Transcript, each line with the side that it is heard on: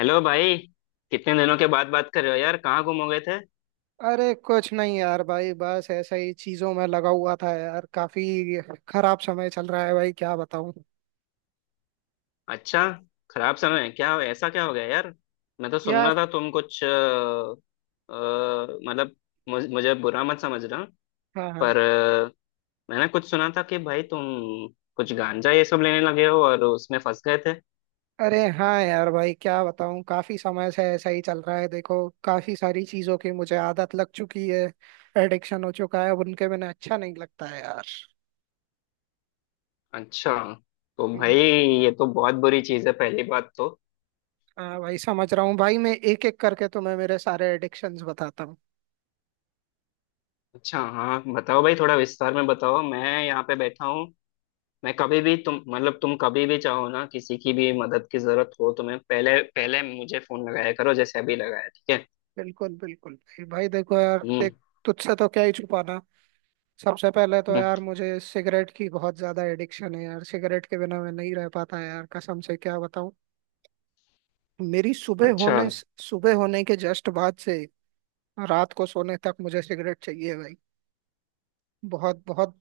left: Hello भाई। कितने दिनों के बाद बात कर रहे हो यार, कहाँ गुम हो गए थे?
right: अरे कुछ नहीं यार भाई बस ऐसा ही चीजों में लगा हुआ था यार। काफी खराब समय चल रहा है भाई क्या बताऊं।
left: अच्छा, खराब समय है क्या? ऐसा क्या हो गया यार? मैं तो सुन रहा
right: यार।
left: था तुम कुछ मतलब मुझे बुरा मत समझना,
right: हाँ हाँ।
left: पर मैंने कुछ सुना था कि भाई तुम कुछ गांजा ये सब लेने लगे हो और उसमें फंस गए थे।
right: अरे हाँ यार भाई क्या बताऊं। काफी समय से ऐसा ही चल रहा है। देखो काफी सारी चीजों की मुझे आदत लग चुकी है। एडिक्शन हो चुका है अब उनके बिना अच्छा नहीं लगता है यार।
left: अच्छा, तो भाई
right: हम्म।
left: ये तो बहुत बुरी चीज़ है पहली बात तो।
right: हाँ भाई समझ रहा हूँ भाई। मैं एक एक करके तुम्हें मेरे सारे एडिक्शंस बताता हूँ।
left: अच्छा, हाँ बताओ भाई, थोड़ा विस्तार में बताओ, मैं यहाँ पे बैठा हूँ। मैं कभी भी तुम तुम कभी भी चाहो ना, किसी की भी मदद की जरूरत हो तो मैं पहले पहले मुझे फोन लगाया करो, जैसे अभी लगाया, ठीक है।
right: बिल्कुल बिल्कुल भाई। भाई देखो यार
left: हम्म
right: देख, तुझसे तो क्या ही छुपाना। सबसे पहले तो
left: हम्म।
right: यार मुझे सिगरेट की बहुत ज्यादा एडिक्शन है यार। सिगरेट के बिना मैं नहीं रह पाता यार, कसम से क्या बताऊं। मेरी सुबह
left: अच्छा।
right: होने सुबह होने के जस्ट बाद से रात को सोने तक मुझे सिगरेट चाहिए भाई। बहुत बहुत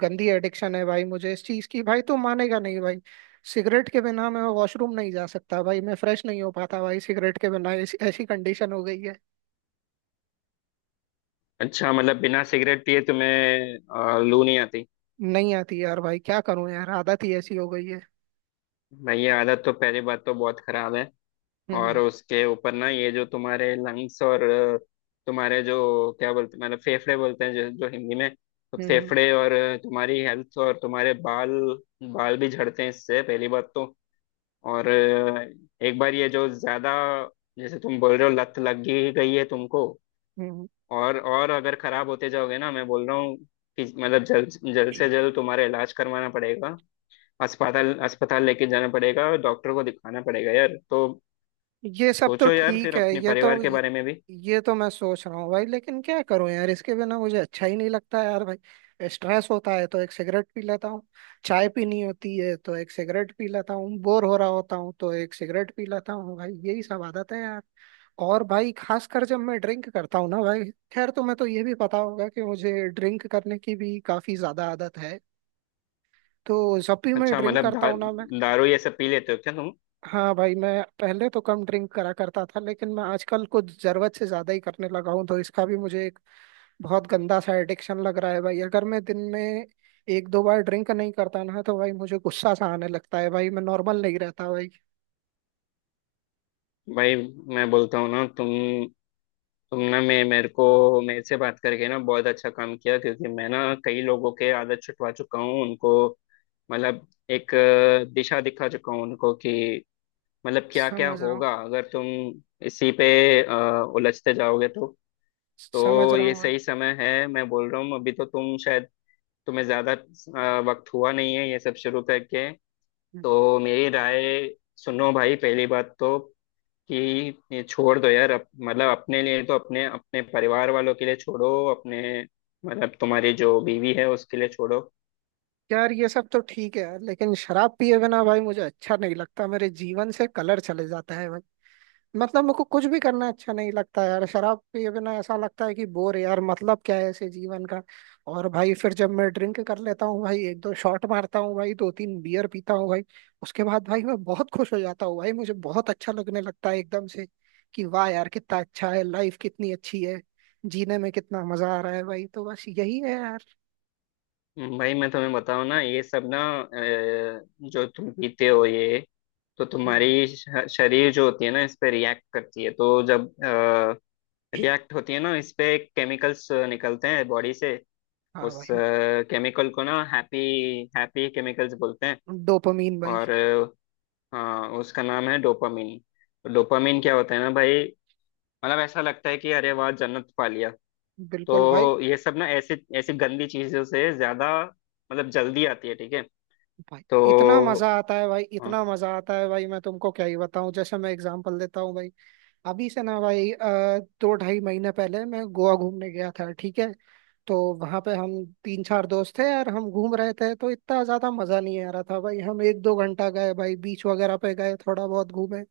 right: गंदी एडिक्शन है भाई मुझे इस चीज की। भाई तो मानेगा नहीं भाई। सिगरेट के बिना मैं वॉशरूम नहीं जा सकता भाई, मैं फ्रेश नहीं हो पाता भाई। सिगरेट के बिना ऐसी ऐसी कंडीशन हो गई है।
left: अच्छा मतलब बिना सिगरेट पिए तुम्हें लू नहीं आती।
right: नहीं आती यार भाई, क्या करूं यार, आदत ही ऐसी हो गई है।
left: भाई ये आदत तो पहली बात तो बहुत खराब है, और
right: हम्म।
left: उसके ऊपर ना ये जो तुम्हारे लंग्स और तुम्हारे जो क्या बोलते, मतलब फेफड़े बोलते हैं जो हिंदी में। तो
right: हम्म।
left: फेफड़े और तुम्हारी हेल्थ और तुम्हारे बाल, बाल भी झड़ते हैं इससे पहली बात तो। और एक बार ये जो ज्यादा, जैसे तुम बोल रहे हो लत लग ही गई है तुमको।
right: हम्म।
left: और अगर खराब होते जाओगे ना, मैं बोल रहा हूँ कि मतलब जल्द जल्द से जल्द तुम्हारा इलाज करवाना पड़ेगा, अस्पताल अस्पताल लेके जाना पड़ेगा और डॉक्टर को दिखाना पड़ेगा यार। तो
right: ये सब तो
left: सोचो यार फिर
right: ठीक है।
left: अपने परिवार के बारे में भी।
right: ये तो मैं सोच रहा हूँ भाई, लेकिन क्या करूँ यार, इसके बिना मुझे अच्छा ही नहीं लगता यार। भाई स्ट्रेस होता है तो एक सिगरेट पी लेता हूँ, चाय पीनी होती है तो एक सिगरेट पी लेता हूँ, बोर हो रहा होता हूँ तो एक सिगरेट पी लेता हूँ भाई। यही सब आदत है यार। और भाई खासकर जब मैं ड्रिंक करता हूँ ना भाई। खैर, तुम्हें तो ये भी पता होगा कि मुझे ड्रिंक करने की भी काफी ज्यादा आदत है। तो जब भी मैं
left: अच्छा
right: ड्रिंक
left: मतलब
right: करता हूँ ना मैं।
left: दारू ये सब पी लेते हो क्या तुम?
right: हाँ भाई मैं पहले तो कम ड्रिंक करा करता था, लेकिन मैं आजकल कुछ जरूरत से ज्यादा ही करने लगा हूँ। तो इसका भी मुझे एक बहुत गंदा सा एडिक्शन लग रहा है भाई। अगर मैं दिन में एक दो बार ड्रिंक नहीं करता ना तो भाई मुझे गुस्सा सा आने लगता है भाई, मैं नॉर्मल नहीं रहता भाई।
left: भाई मैं बोलता हूँ ना, तुम ना मैं मेरे को मेरे से बात करके ना बहुत अच्छा काम किया, क्योंकि मैं ना कई लोगों के आदत छुटवा चुका हूँ उनको, मतलब एक दिशा दिखा चुका हूँ उनको कि मतलब क्या क्या
right: समझ रहा हूँ।
left: होगा अगर तुम इसी पे उलझते जाओगे तो।
right: समझ
left: तो
right: रहा
left: ये
right: हूँ भाई।
left: सही समय है मैं बोल रहा हूँ, अभी तो तुम शायद, तुम्हें ज्यादा वक्त हुआ नहीं है ये सब शुरू करके।
right: हम्म।
left: तो मेरी राय सुनो भाई, पहली बात तो कि ये छोड़ दो यार, मतलब अपने लिए तो अपने, अपने परिवार वालों के लिए छोड़ो, अपने मतलब तुम्हारी जो बीवी है उसके लिए छोड़ो।
right: यार ये सब तो ठीक है यार, लेकिन शराब पिए बिना भाई मुझे अच्छा नहीं लगता, मेरे जीवन से कलर चले जाता है। मतलब मुझको कुछ भी करना अच्छा नहीं लगता यार शराब पिए बिना। ऐसा लगता है कि बोर यार, मतलब क्या है ऐसे जीवन का। और भाई फिर जब मैं ड्रिंक कर लेता हूँ भाई, एक दो शॉट मारता हूँ भाई, दो तीन बियर पीता हूँ भाई, उसके बाद भाई मैं बहुत खुश हो जाता हूँ भाई। मुझे बहुत अच्छा लगने लगता है एकदम से कि वाह यार कितना अच्छा है, लाइफ कितनी अच्छी है, जीने में कितना मजा आ रहा है भाई। तो बस यही है यार।
left: भाई मैं तुम्हें बताऊं ना, ये सब ना जो तुम पीते हो ये तो
right: हम्म।
left: तुम्हारी शरीर जो होती है ना इस पे रिएक्ट करती है, तो जब रिएक्ट होती है ना इस पे केमिकल्स निकलते हैं बॉडी से।
right: हाँ
left: उस
right: भाई,
left: केमिकल को ना हैप्पी, हैप्पी केमिकल्स बोलते हैं।
right: डोपामीन भाई।
left: और हाँ उसका नाम है डोपामिन। तो डोपामिन क्या होता है ना भाई, मतलब ऐसा लगता है कि अरे वाह जन्नत पा लिया।
right: बिल्कुल भाई।
left: तो ये सब ना ऐसी ऐसी गंदी चीजों से ज्यादा मतलब जल्दी आती है, ठीक है।
right: भाई इतना मजा
left: तो
right: आता है भाई,
left: हाँ,
right: इतना मजा आता है भाई, मैं तुमको क्या ही बताऊं। जैसे मैं एग्जांपल देता हूँ भाई, अभी से ना भाई दो ढाई महीने पहले मैं गोवा घूमने गया था, ठीक है। तो वहां पे हम तीन चार दोस्त थे यार, हम घूम रहे थे तो इतना ज्यादा मजा नहीं आ रहा था भाई। हम एक दो घंटा गए भाई, बीच वगैरह पे गए, थोड़ा बहुत घूमे,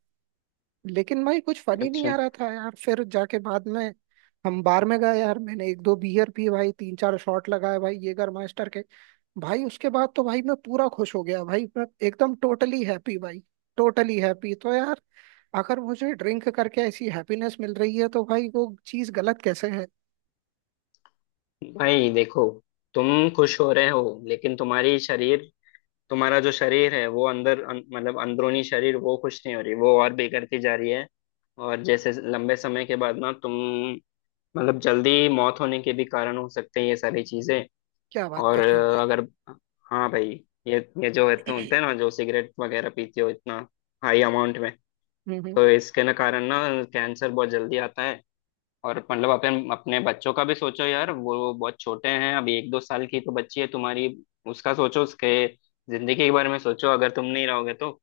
right: लेकिन भाई कुछ फनी नहीं
left: अच्छा।
right: आ रहा था यार। फिर जाके बाद में हम बार में गए यार, मैंने एक दो बियर पी भाई, तीन चार शॉट लगाए भाई येगर मास्टर के। भाई उसके बाद तो भाई मैं पूरा खुश हो गया भाई, मैं एकदम टोटली हैप्पी भाई, टोटली हैप्पी। तो यार अगर मुझे ड्रिंक करके ऐसी हैप्पीनेस मिल रही है तो भाई वो चीज गलत कैसे है।
left: भाई देखो, तुम खुश हो रहे हो लेकिन तुम्हारी शरीर, तुम्हारा जो शरीर है वो अंदर मतलब अंदरूनी शरीर वो खुश नहीं हो रही, वो और बिगड़ती जा रही है। और जैसे लंबे समय के बाद ना तुम, मतलब जल्दी मौत होने के भी कारण हो सकते हैं ये सारी चीजें।
right: क्या बात
left: और
right: कर रहे हो भाई।
left: अगर हाँ भाई, ये ये जो होते होते हैं ना, जो सिगरेट वगैरह पीते हो इतना हाई अमाउंट में,
right: हम्म हम्म।
left: तो इसके ना कारण ना कैंसर बहुत जल्दी आता है। और मतलब अपने बच्चों का भी सोचो यार, वो बहुत छोटे हैं अभी, एक दो साल की तो बच्ची है तुम्हारी। उसका सोचो, उसके जिंदगी के बारे में सोचो, अगर तुम नहीं रहोगे तो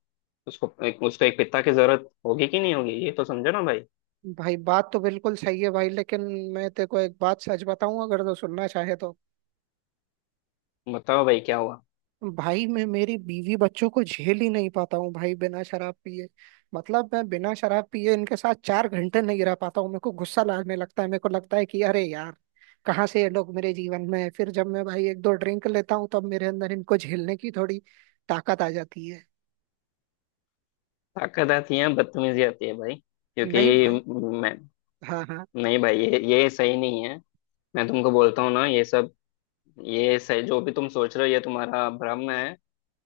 left: उसको एक पिता की जरूरत होगी कि नहीं होगी, ये तो समझो ना भाई।
right: भाई बात तो बिल्कुल सही है भाई, लेकिन मैं तेरे को एक बात सच बताऊं अगर तो, सुनना चाहे तो।
left: बताओ भाई क्या हुआ?
right: भाई मैं मेरी बीवी बच्चों को झेल ही नहीं पाता हूँ भाई बिना शराब पिए। मतलब मैं बिना शराब पिए इनके साथ 4 घंटे नहीं रह पाता हूँ, मेरे को गुस्सा लगने लगता है, मेरे को लगता है कि अरे यार कहाँ से ये लोग मेरे जीवन में है। फिर जब मैं भाई एक दो ड्रिंक लेता हूँ तब मेरे अंदर इनको झेलने की थोड़ी ताकत आ जाती है।
left: ताकत आती है, बदतमीजी आती है भाई।
right: नहीं
left: क्योंकि
right: भाई।
left: मैं,
right: हाँ हाँ।
left: नहीं भाई ये सही नहीं है। मैं तुमको बोलता हूँ ना ये सब, ये सही, जो भी तुम सोच रहे हो ये तुम्हारा भ्रम है।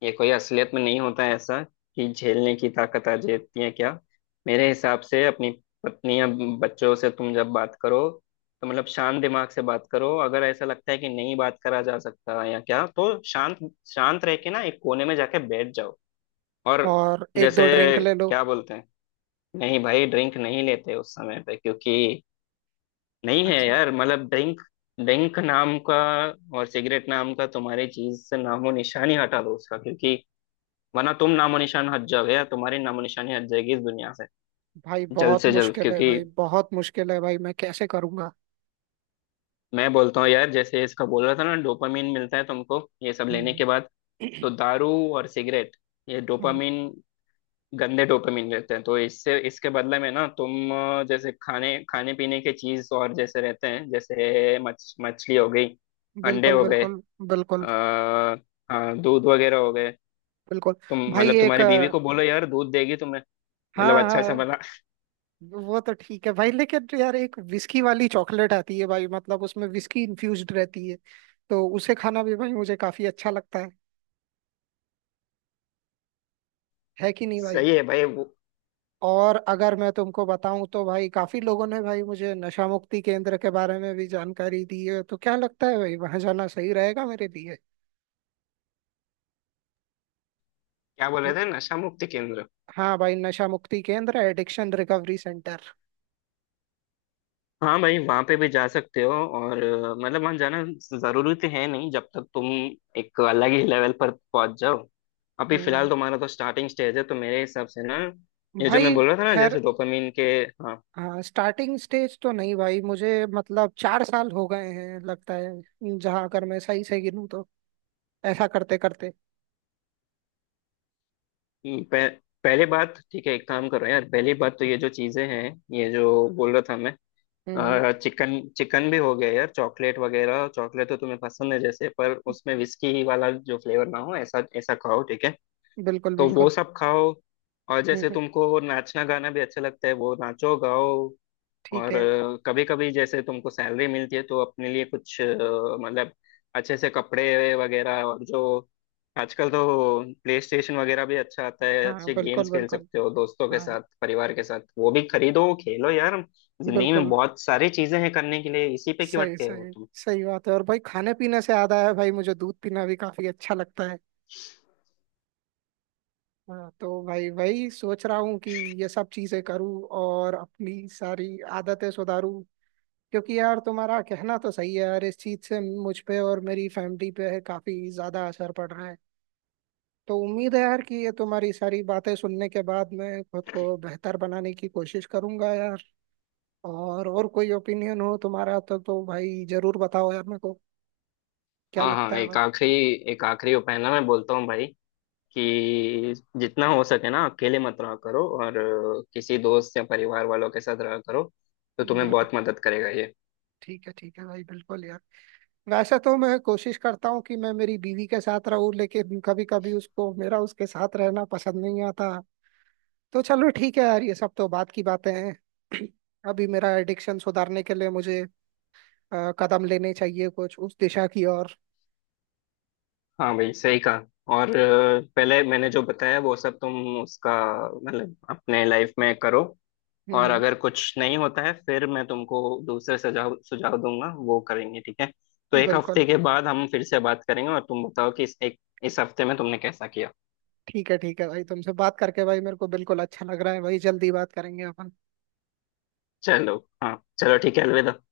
left: ये कोई असलियत में नहीं होता है ऐसा कि झेलने की ताकत आ जाती है क्या। मेरे हिसाब से अपनी पत्नी या बच्चों से तुम जब बात करो तो मतलब शांत दिमाग से बात करो, अगर ऐसा लगता है कि नहीं बात करा जा सकता या क्या, तो शांत शांत रह के ना एक कोने में जाके बैठ जाओ। और
right: और एक
left: जैसे
right: दो ड्रिंक ले लो।
left: क्या बोलते हैं, नहीं भाई ड्रिंक नहीं लेते उस समय पे, क्योंकि नहीं है
right: अच्छा।
left: यार मतलब ड्रिंक ड्रिंक नाम का और सिगरेट नाम का तुम्हारी चीज से नामो निशान ही हटा दो उसका, क्योंकि वरना तुम नामो निशान हट जाओगे या तुम्हारी नामो निशानी हट जाएगी इस दुनिया से।
right: भाई
left: जल्द
right: बहुत
left: से जल्द,
right: मुश्किल है
left: क्योंकि
right: भाई, बहुत मुश्किल है भाई, मैं कैसे करूँगा।
left: मैं बोलता हूँ यार, जैसे इसका बोल रहा था ना डोपामिन मिलता है तुमको ये सब लेने
right: हम्म।
left: के बाद, तो दारू और सिगरेट ये डोपामिन, गंदे डोपामिन रहते हैं। तो इससे इसके बदले में ना तुम जैसे खाने खाने पीने के चीज और जैसे रहते हैं, जैसे मछ मछली हो गई, अंडे
right: बिल्कुल
left: हो गए,
right: बिल्कुल। बिल्कुल
left: आ, हाँ दूध वगैरह हो गए।
right: बिल्कुल।
left: तुम
right: भाई
left: मतलब
right: एक,
left: तुम्हारी बीवी को बोलो यार दूध देगी तुम्हें, मतलब
right: हाँ
left: अच्छा सा
right: हाँ,
left: बना।
right: वो तो ठीक है भाई। लेकिन तो यार एक विस्की वाली चॉकलेट आती है भाई, मतलब उसमें विस्की इन्फ्यूज्ड रहती है। तो उसे खाना भी भाई मुझे काफी अच्छा लगता है। है कि नहीं भाई।
left: सही है भाई वो।
right: और अगर मैं तुमको बताऊं तो भाई काफी लोगों ने भाई मुझे नशा मुक्ति केंद्र के बारे में भी जानकारी दी है। तो क्या लगता है भाई, वहां जाना सही रहेगा मेरे लिए।
left: क्या बोल रहे
right: न-
left: थे, नशा मुक्ति केंद्र?
right: हाँ भाई, नशा मुक्ति केंद्र, एडिक्शन रिकवरी सेंटर।
left: हाँ भाई वहाँ पे भी जा सकते हो, और मतलब वहाँ जाना जरूरी तो है नहीं जब तक तुम एक अलग ही लेवल पर पहुंच जाओ। अभी फिलहाल
right: हम्म।
left: तुम्हारा तो स्टार्टिंग स्टेज है, तो मेरे हिसाब से ना ये जो मैं
right: भाई
left: बोल रहा था ना,
right: खैर।
left: जैसे डोपामिन के। हाँ।
right: हाँ, स्टार्टिंग स्टेज तो नहीं भाई मुझे। मतलब 4 साल हो गए हैं लगता है, जहाँ अगर मैं सही से गिनूँ तो ऐसा करते करते।
left: पह, पहले बात, ठीक है एक काम करो यार, पहली बात तो ये जो चीजें हैं ये जो बोल रहा था मैं,
right: हम्म।
left: और चिकन चिकन भी हो गया यार, चॉकलेट तो तुम्हें पसंद है जैसे, पर उसमें विस्की वाला जो फ्लेवर ना हो ऐसा ऐसा खाओ, ठीक है।
right: बिल्कुल
left: तो वो
right: बिल्कुल।
left: सब खाओ, और जैसे
right: हम्म।
left: तुमको नाचना गाना भी अच्छा लगता है वो नाचो गाओ।
right: ठीक
left: और
right: है।
left: कभी कभी जैसे तुमको सैलरी मिलती है तो अपने लिए कुछ मतलब अच्छे से कपड़े वगैरह, और जो आजकल तो प्ले स्टेशन वगैरह भी अच्छा आता है,
right: हाँ
left: अच्छे
right: बिल्कुल
left: गेम्स खेल
right: बिल्कुल।
left: सकते हो दोस्तों के
right: हाँ।
left: साथ परिवार के साथ, वो भी खरीदो खेलो यार। जिंदगी में
right: बिल्कुल।
left: बहुत सारी चीजें हैं करने के लिए, इसी पे क्यों
right: सही
left: अटके हो
right: सही।
left: तुम।
right: सही बात है। और भाई खाने पीने से याद आया भाई, मुझे दूध पीना भी काफी अच्छा लगता है। हाँ तो भाई वही सोच रहा हूँ कि ये सब चीजें करूँ और अपनी सारी आदतें सुधारूँ। क्योंकि यार तुम्हारा कहना तो सही है यार, इस चीज से मुझ पे और मेरी फैमिली पे काफी ज्यादा असर पड़ रहा है। तो उम्मीद है यार कि ये तुम्हारी सारी बातें सुनने के बाद मैं खुद को बेहतर बनाने की कोशिश करूंगा यार। और कोई ओपिनियन हो तुम्हारा तो भाई जरूर बताओ यार मेरे को, क्या
left: हाँ हाँ,
right: लगता है भाई।
left: एक आखिरी उपाय ना मैं बोलता हूँ भाई, कि जितना हो सके ना अकेले मत रहा करो, और किसी दोस्त या परिवार वालों के साथ रहा करो तो तुम्हें
right: बिल्कुल।
left: बहुत मदद करेगा ये।
right: ठीक है भाई, बिल्कुल यार। वैसे तो मैं कोशिश करता हूँ कि मैं मेरी बीवी के साथ रहूं, लेकिन कभी कभी उसको मेरा उसके साथ रहना पसंद नहीं आता। तो चलो ठीक है यार, ये सब तो बात की बातें हैं। अभी मेरा एडिक्शन सुधारने के लिए मुझे कदम लेने चाहिए कुछ उस दिशा की ओर।
left: हाँ भाई सही कहा। और पहले मैंने जो बताया वो सब तुम उसका मतलब अपने लाइफ में करो, और
right: हम्म।
left: अगर कुछ नहीं होता है फिर मैं तुमको दूसरे सुझाव सुझाव दूंगा, वो करेंगे ठीक है। तो एक हफ्ते
right: बिल्कुल।
left: के बाद हम फिर से बात करेंगे और तुम बताओ कि इस हफ्ते में तुमने कैसा किया।
right: ठीक है भाई, तुमसे बात करके भाई मेरे को बिल्कुल अच्छा लग रहा है भाई। जल्दी बात करेंगे अपन।
left: चलो, हाँ चलो ठीक है, अलविदा।